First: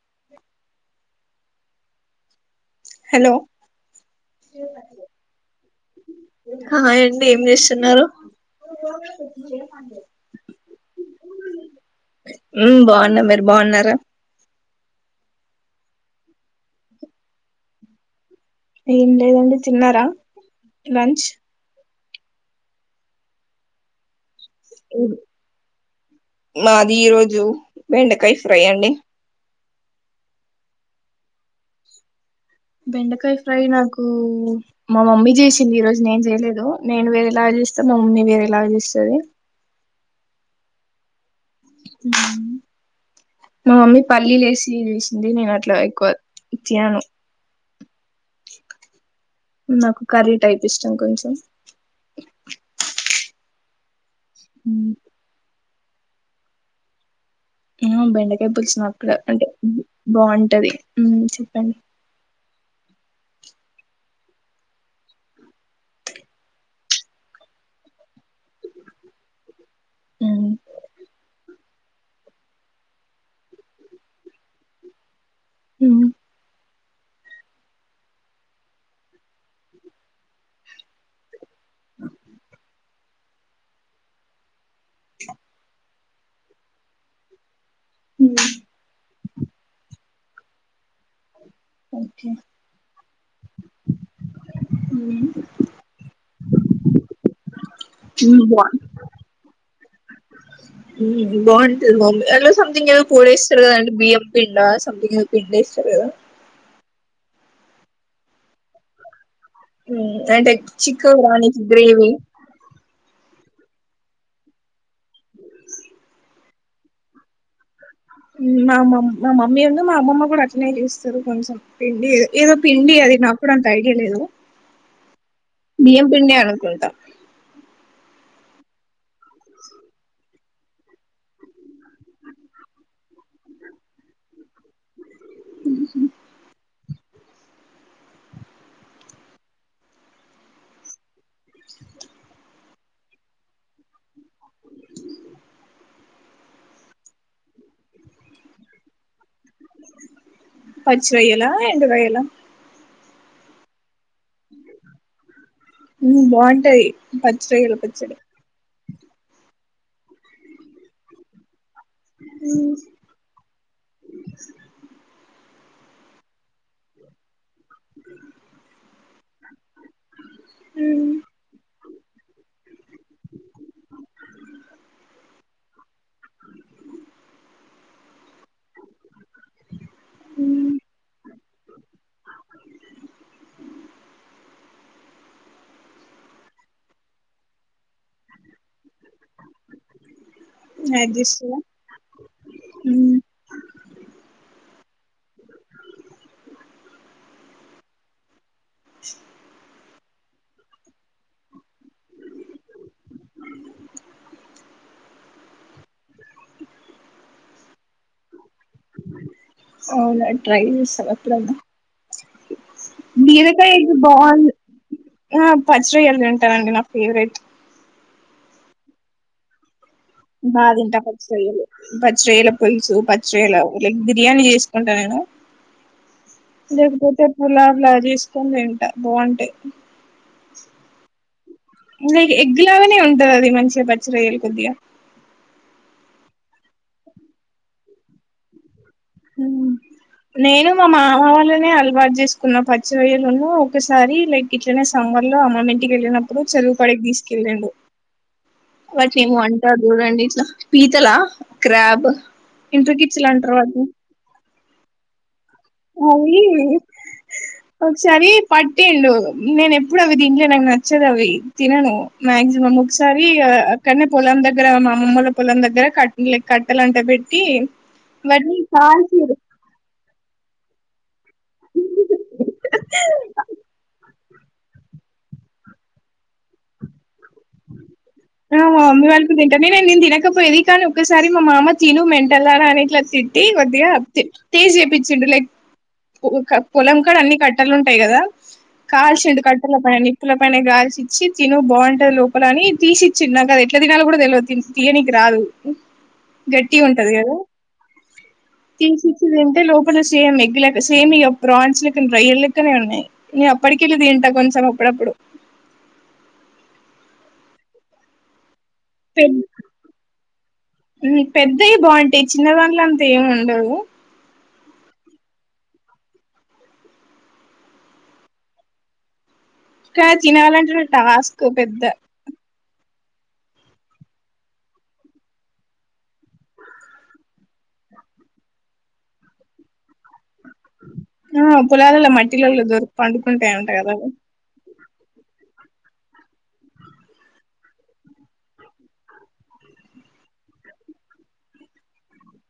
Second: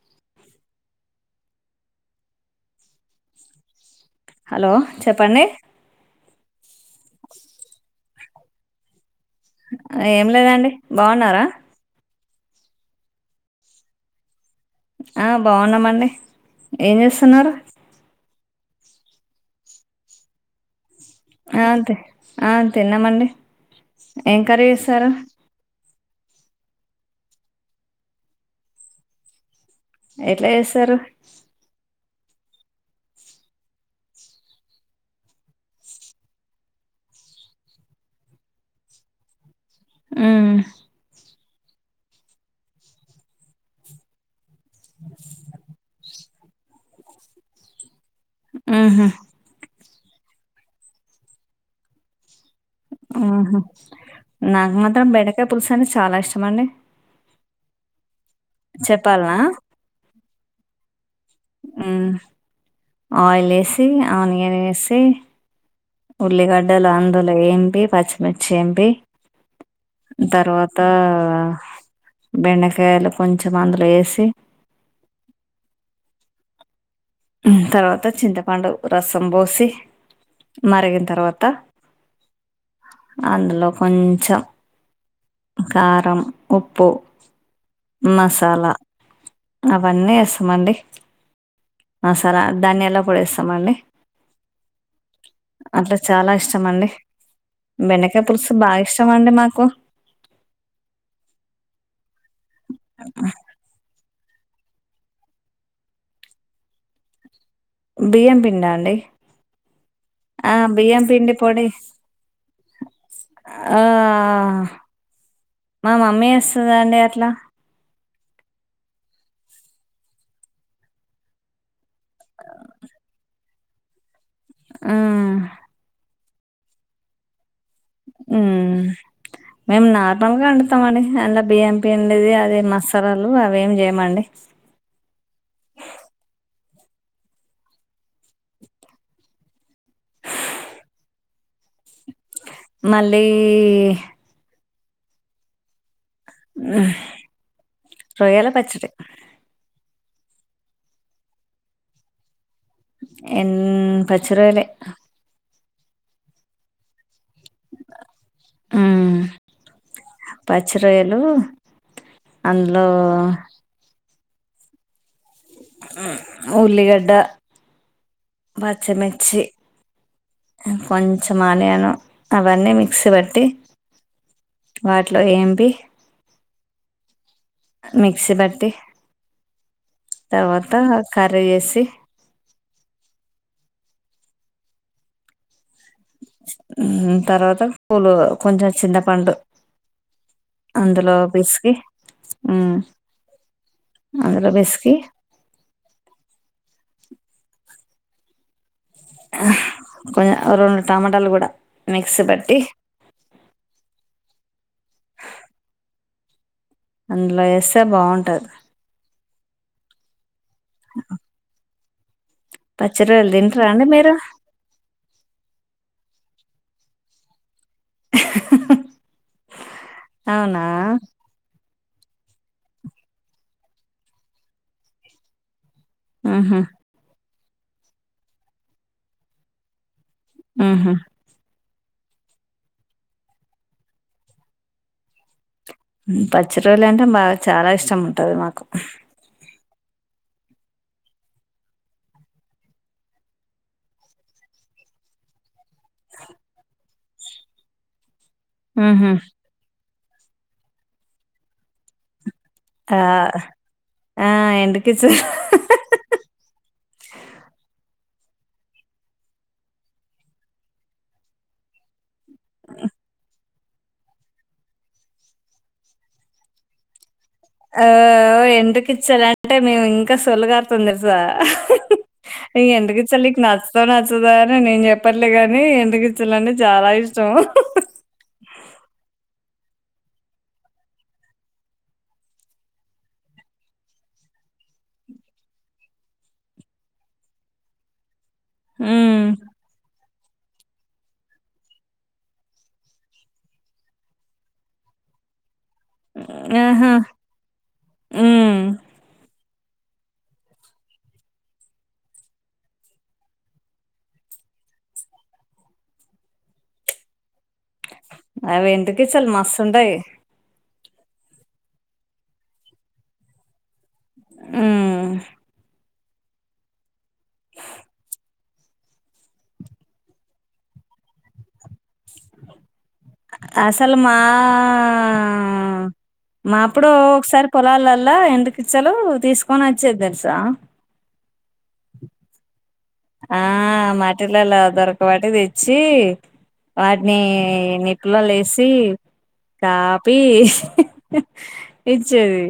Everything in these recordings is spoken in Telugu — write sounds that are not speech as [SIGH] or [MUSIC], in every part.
[INAUDIBLE] హలో హలో చెప్పండి అ ఏండి ఏం చేస్తున్నారు ఏం లేదండి బాగున్నారా బాగున్న మీరు బాగున్నారా ఆ బాగున్నామ అండి ఏం చేస్తున్నారు ఏం లేదండి చిన్నారా అ అదే ఆ తిన్నామండి ఏం కర్రీ చేసారు అది ఈరోజు వెండకాయ ఫ్రై అండి ఎట్లా చేస్తారు బెండకాయ ఫ్రై నాకు మా మమ్మీ చేసింది ఈరోజు నేను చేయలేదు నేను వేరేలాగ చేస్తా మా మమ్మీ వేరేలా చేస్తుంది ఉమ్ మా మమ్మీ పల్లీ లేసి తీ చేసింది నేను అట్లా ఎక్కువ ఇచ్చయను ఆహా నాకు కర్రీ టైప్ ఇష్టం కొంచెం ఆహా నాకు మాత్రం బెండకాయ పుల్స్ అంటె చాలా ఇష్టమండి ఉమ్ బెండ [UNINTELLIGIBLE] [UNINTELLIGIBLE] ఉమ్ చెప్పండి ఉమ్ ఆయిల్ వేసి ఆనియన్ వేసి ఉల్లిగడ్డలు అందులో వేంపి పచ్చిమిర్చి వేంపి తర్వాత బెండకాయలు కొంచెం అందులో వేసి హ్మ్మ్ తర్వాత చింతపండు రసం పోసి మరిగిన తర్వాత అందులో కొంచెం కారం ఉప్పు ఉమ్ మసాలా అవన్నీ స మండి ఓకే మసాలా ధాన్యాాల పొడేస్తామండి అట్లా చాలా ఇష్టం తినాలి బెండకాయ పులుసు బాగా ఇష్టం అండి మాకు బావుంటుందండి ఎదో సంథంగ్ ఏదో పోడేస్తారండీ బియ్యం పిన్న సంతింగ్ ఏదో పిండేశారు కదా బియ్యం పిండా అండి అంటే ఆ బియ్యం చికెన్ పిండి బిర్యానీ పొడి గ్రేవి ఆ మా మమ్మీ చేస్తుంది అండి అట్లా మా మమ్ మా మమ్మీ ఉందు మా అమ్మమ్మ కూడా అట్నే చేస్తారు కొంచెం పిండి ఏదో పిండి అది నాకు కూడా అంత ఐడియా లేదు ఉమ్ బియ్యం పిండే అనుకుంటా ఉమ్ మేము నార్మల్గా వండుతాం అండి అందులో బియ్యం పిండిది అది మసాలాలు అవి ఏమి చేయమండి ఉహూ మళ్ళీ రొయ్యల పచ్చడి పచ్చి రొయ్యలా ఎండు రొయ్యలా ఎం పచ్చి రొయ్యలే ఉమ్ బాగుంటాయి పచ్చి రొయ్యల పచ్చడి ఉమ్ పచ్చి రొయ్యలు అందులో ఉల్లిగడ్డ బా చిమ్మాయి చ్చి కొంచెం ఆనియను అవన్నీ మిక్సీ పట్టి వాటిలో ఏంపి మిక్సీ పట్టి తర్వాత కర్రీ చేసి ఉమ్ తర్వాత పూలు కొంచెం చింత పండు యాడ్ అందులో చేస్తారా పిసికి ఉమ్ అందులో పిసికి ఆ కొంచం రెండు టమాటాలు కూడా మిక్సి బట్టి అందులో వేస్తే బాగుంటది అవునండి ట్రై చేస్తా ఎప్పుడన్న పచ్చిరోలు తింటారా బీరకాయ అండి అయితే మీరు బాగుండు ఆ పచ్చి రొయ్యలు తింటానండి నా ఫేవరెట్ బా అవునా తింటా పచ్చి రొయ్యలు పచ్చ రొయ్యల పులుసు పచ్చరొయ్యల లైక్ బిర్యానీ చేసుకుంటా నేను ఉహు లేకపోతే గులాబ్ లా చేసుకొని తింట బాగుంటాయి ఉమ్ హమ్ న ఎగ్గులాగానే ఉంటది అది మంచిగా బచ్చరయ్యలు కొద్దిగా పచ్చి రయలు అంటే బాగా చాలా ఇష్టం ఉంటుంది మాకు నేను మా మామ వాళ్ళనే అలవాటు చేసుకున్న పచ్చి రోయ్యలను ఒకసారి లైక్ ఇట్లనే సమ్మర్ లో అమ్మ కి వెళ్ళినప్పుడు చ అక్కడికి తీసుకెళ్ళండు ఉహు పచ్చమ అంటడు చూడండి ఇట్లా పీతలా క్రాబ్ ఇంటికిచ్చలాంటారు కదా టి కిస్ ఆవి ఒక సరి పట్టేండు నేను ఎప్పుడు అవి తిన్లే నాకు నచ్చదు అవి తినను మ్యాక్సిమమ్ ఒకసారి అక్కడనే పొలం దగ్గర మా అమ్మమ్మ వాళ్ళ పొలం దగ్గర కట్ట లై కట్ట అే పె ఆ ఎంటుకు ఇచ్చాల అంటే మేము ఇం సొళ్ళు కారుతుంది తెల్సా సా ఎందూకు చలికి నచ్చ నా సదా అని నేను చెప్పట్లే గాని ఇంటికిచ్చలంటే చాలా ఇష్టం అ మా మామ్మి వాళ్ళ కూడా తిన్ అంటే నేను నేను తినకపోేది కానీ ఒకసారి మా మామ తిను మెంటల్దన్న అని ఇట్లా తిట్టి కొద్దిగా తేజ్ చేయిించిండు లైక్ ఒక పొలం కాడ అన్ని కట్టలు ఉంటాయి కదా ఉమ్ కాల్షడ్ కట్టలే పయని నిప్పుల పైన గాల్సి ఇచ్చి తిను బావుంటది లోపల అని తీసి చ్చి నాక్ అది ఎట్లా తినాలో గూడ తెల్వదు తియ్యనికి రాదు. గట్టిగా ఆహా ఉంటది గదా ఉమ్ తీసి ఇచ్చేది ఏంఉన్న టే లోపల సేమ్ ఎగ్ లెక్క సేమ్ ఇగ ప్రాన్స్ లెక్క రోయ్యళ్ళెక్కనే ఉన్నాయి. నేనప్పటికెళ్ళ తింటా కొంచం అప్పుడప్పుడు అ వేండ్రీకిచ్చలు మస్తుంటయి. ఉమ్ పెద్దయే బావుంటయి, చిన్నదాంట్ల అంత ఎం ఉండదు ఉమ్ క్రాబ్ తినాలంటనే టాస్క్ పెద్ద అసలు మా మాప్పుడు ఒకసారి పొలాలల్లా ఎండ్రికిచ్చలు తీసుకొనచ్ చ్చిర్ తెల్సా ఆ పొలాలల్ల మట్టిలల్ల దొరుక్ ఆ మాటిర్లల దొరక ఒక వాటి తెచ్చి వాటిని నిప్పులో లేసి కాపి ఇచ్చేది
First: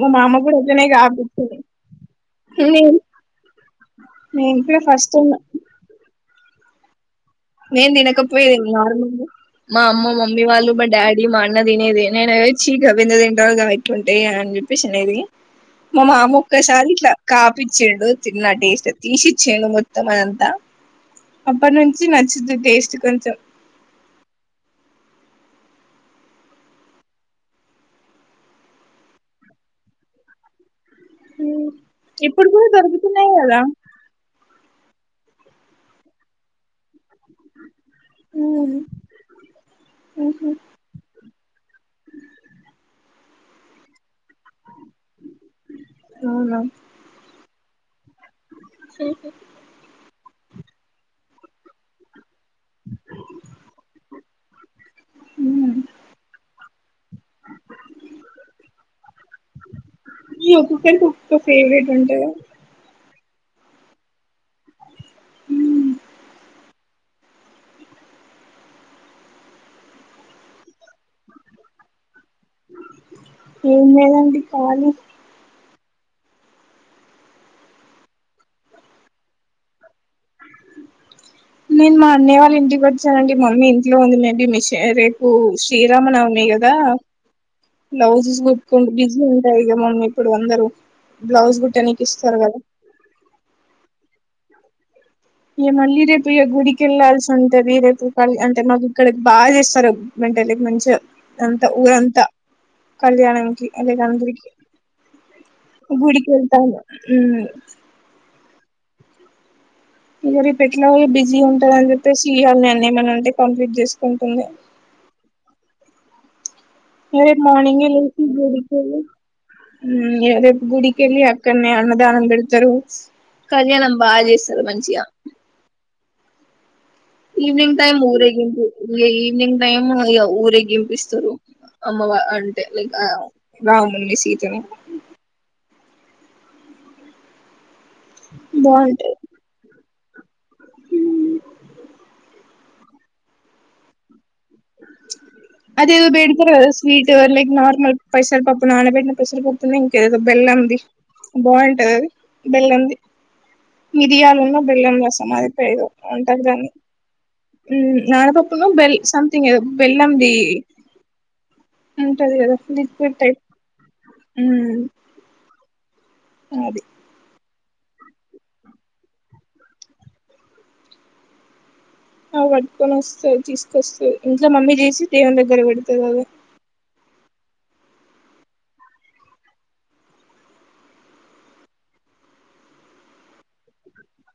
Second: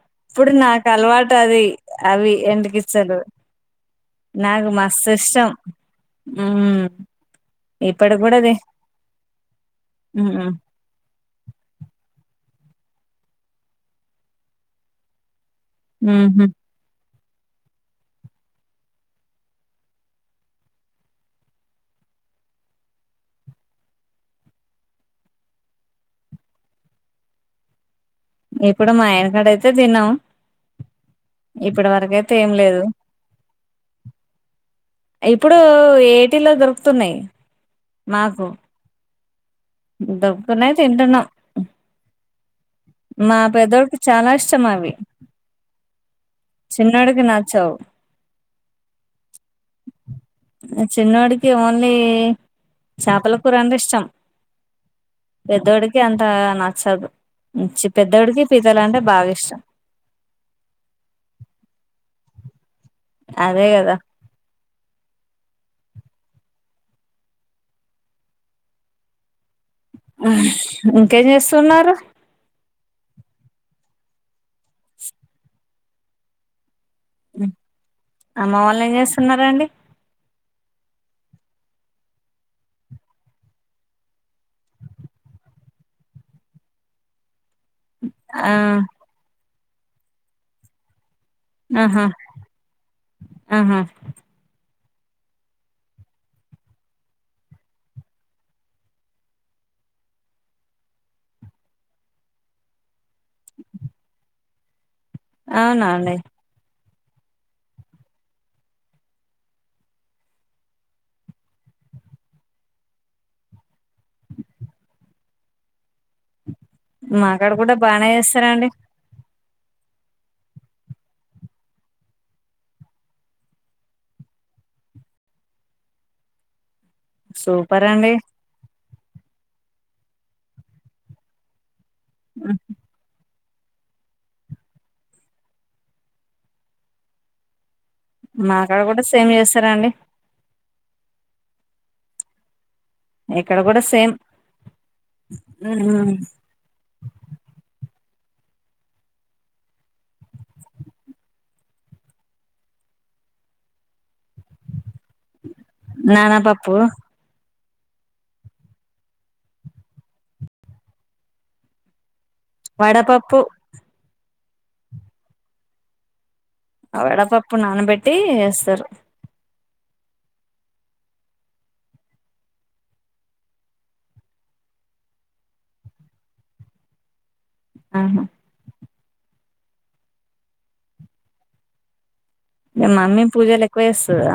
మా మామ కూడా అట్లనే నాకు కాపిచ్చింది అలవాటది అవి నేను ఎండుకిచ్చలు నేను నాకు కూడా ఫస్ట్ మస్తు టైం ఇష్టం. మ్మ్ నేను తినకపోయే నార్మల్ మా అమ్మ మమ్మీ ఉహు వాళ్ళు మా డాడీ మా అన్న తినేది నేను అదే చీక అ విందదిండగాయిట్ ఉంటయి అని చెప్పిసి అన్నేది మా మమ్మ ఒకసారి ఇట్లా కాపిచ్చాండు తిన్న టేస్ట్ తీసిచ్చేండు మొత్తం అదంతా అప్పటి నుంచి చి నచ్చుది టేస్ట్ కొంచెం ఇప్పుడు మా ఆయనకాడ అయితే తిన్నాం ఇప్పటి వరకయితే ఇప్పుడు ఏం గూడ లేదు దొరుగుతున్నయి గదా ఇప్పుడు ఏటీలో దొరుకుతున్నాయి నాకు దొరుకుతున్నాయ్ తింటున్నాం మా పేదోకి చాలా ఇష్టం అవి అవునా చిన్నోడికి నాచావు అ చిన్నోడికి ఓన్లీ చేపల కూర అంటే ఇష్టం పెద్దోడికి అంత నచ్చదు పెద్దోడికి పీతలు అంటే బాగా ఇష్టం ఇగ ఒక్కొక్కరికి ఒక్క ఫెవరెట్ ఉంటది గదా అదే గదా హ్మ్ ఆ ఇంకేం చేస్తున్నారు ఏం లేదండి కాలీ అమ్మ వాళ్ళు ఏం చేస్తున్నారా అండి నేను మా అన్నయ వాళ్ళ ఇంటికి వచ్చానండి మమ్మీ ఇంట్లో ఉంది మేబి మిష రేపు శ్రీరామ నవమి కదా బ్లౌజస్ ఆ గుట్కు బిజ ైగ మమ్మీ ఇప్పుడు అందరు బ్లౌజ్ గుట్టనీకి ఆహా ఇస్తారు కదా ఆహా ఇగా మళ్ళీ రేపు ఇగా గుడికి వెళ్లాాల్సి ఉంటది రేపు క అంటే మాకు ఇక్కడ బాగా చేస్తారు అంటే లైక్ మంచిగా అంత ఊరంతా కళ్యాణంకి అ అందరికి అవునా అండి గుడికిె వెళ్తా ఉమ్ ఇంకా రేప్ ఎట్లాి బిజీ ఉంటందని చెప్పేసి ఇయళని అన్న ఏమనాంటే కంప్లీట్ చేసుకుంటుంది ఇంకా రేపు మాకాడ కూడా మార్నింగ ఏ బానే లేసి చేస్తారండి గడికి వెళ్ళి ఉమ్ రేపు గుడికెళ్ళి అక్కడనే అన్నదానం పెడతారు కళ్యాణం బాగా చేస్తారు మంచిగా ఈవనింగ్ సూపర్ టైమ్ అండి ఊరేగింపూ ఈవినింగ్ టైమ్ ఇ ఊరే గంపిస్తారు అమ్మవ అంటే లైక్ ఆ రాము సీతను మాక్కడ కూడా బాగుంటది సేమ్ చేస్తారండి ఇక్కడ కూడా సేమ్ అదేదో పెడతారు కదా స్వీట్ లైక్ నార్మల్ పెసరపప్పు నానబెట్టిన పెసరపప్పునే ఇంకేదో బెల్లంది బాగుంటది అది బెల్లంది మిరియాలు ఉన్న బెల్లం సమాధిపదు ఉంటారు కాని నానపప్పు నానా పప్పు బల్ సమంతింగ్ ఎద బెల్లంది కదా ట వడపప్పు అ వడ పప్పు ప్పు నానబెట్టి చేస్తారు ఆ పట్టుకొని వస్తా తీసుకొస్తాది ఇంట్లో మమ్మీ చేసి దేవుని దగ్గర పెడత కదా ఆహా మమ్మీ పూజలు ఎక్కువ చేస్తాద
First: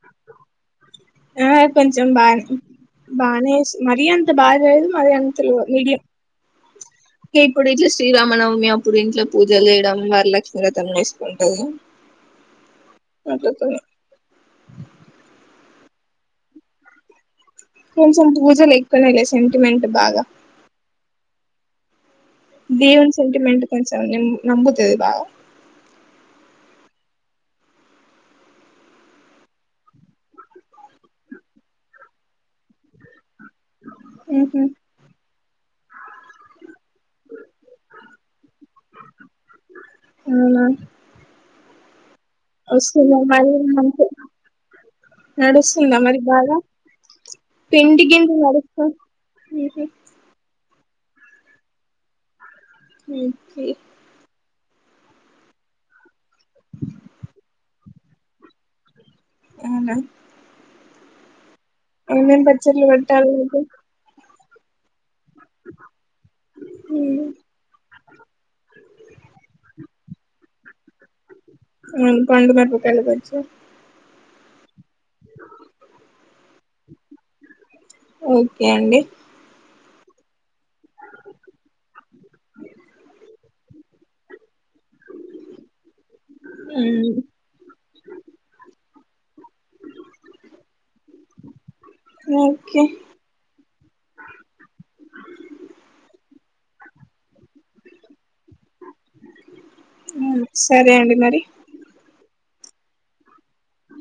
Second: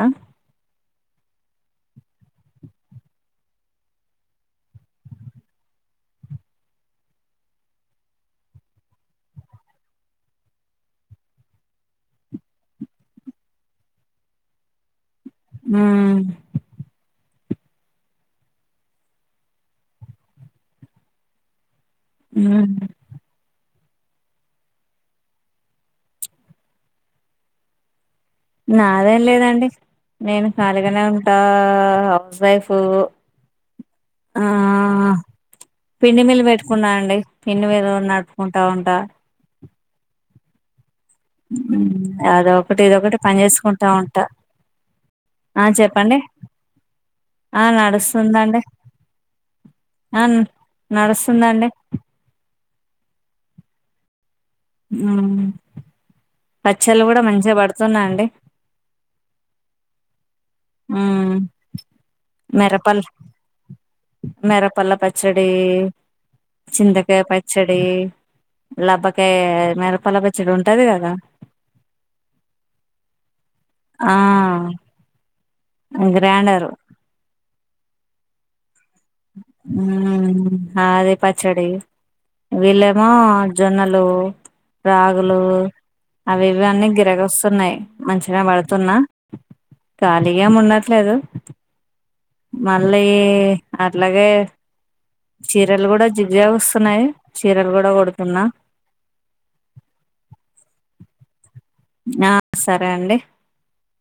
ఆ కొంచెం బాగా బానే మరీ అంత బాగా చేయదు మరి అంతడి మీడియం [UNINTELLIGIBLE] [INAUDIBLE] ఆ కొంచెం పూజలు ఎక్కువన లే సెంటిమెంట్ బాగా దీవున్ సెంటిమెంట్ కొంచం నమ్ముతాది నాదేం లేదండి నేను ఖాళీగానే ఉంటా హౌస్ వైఫ్ ఆ ఉహు పిండి మీలు పెట్టుకున్నా అండి పిండి మీలు నట్టుకుంటా ఉంటా అవునా అ వస్తుందా మరి మ ఆ నడుస్తుందా చెప్పండి మరి బాగా ఆ పిండి కింద నడుస్తుందండి నడుస్తా నడుస్తుందాండి ఒకే పచ్చళ్ళు కూడా మంచిగా పడుతున్నా అండి అవునా ఆ అనేం పచ్చలు వట్టాల మేరాపల్లా ప పచ్చడి చింతకాయ పచ్చడి లబ్భక మేర ప్పల బచ్చడి ఉంటది కదా అవు పండు మిరపకాయల పచ్చడి ఆ స గ్రాండారు ఓకే అండి అది పచ్చడి వీళ్ళమో జొన్నలు రాగులు అవి ఇవన్నీ మ్మ్ గిరగ వస్తున్నయి మంచిగనే పడుతున్నా ఖాళీగేమ్ ఉండట్లేదు ఓకే మళ్ళీ అట్లాగే చీరలు కూడా జిగ్జాగ్ వస్తున్నయి చీరలు కూడా కుడుతున్నా సరే అండి మరి ఆ సరే అండి అ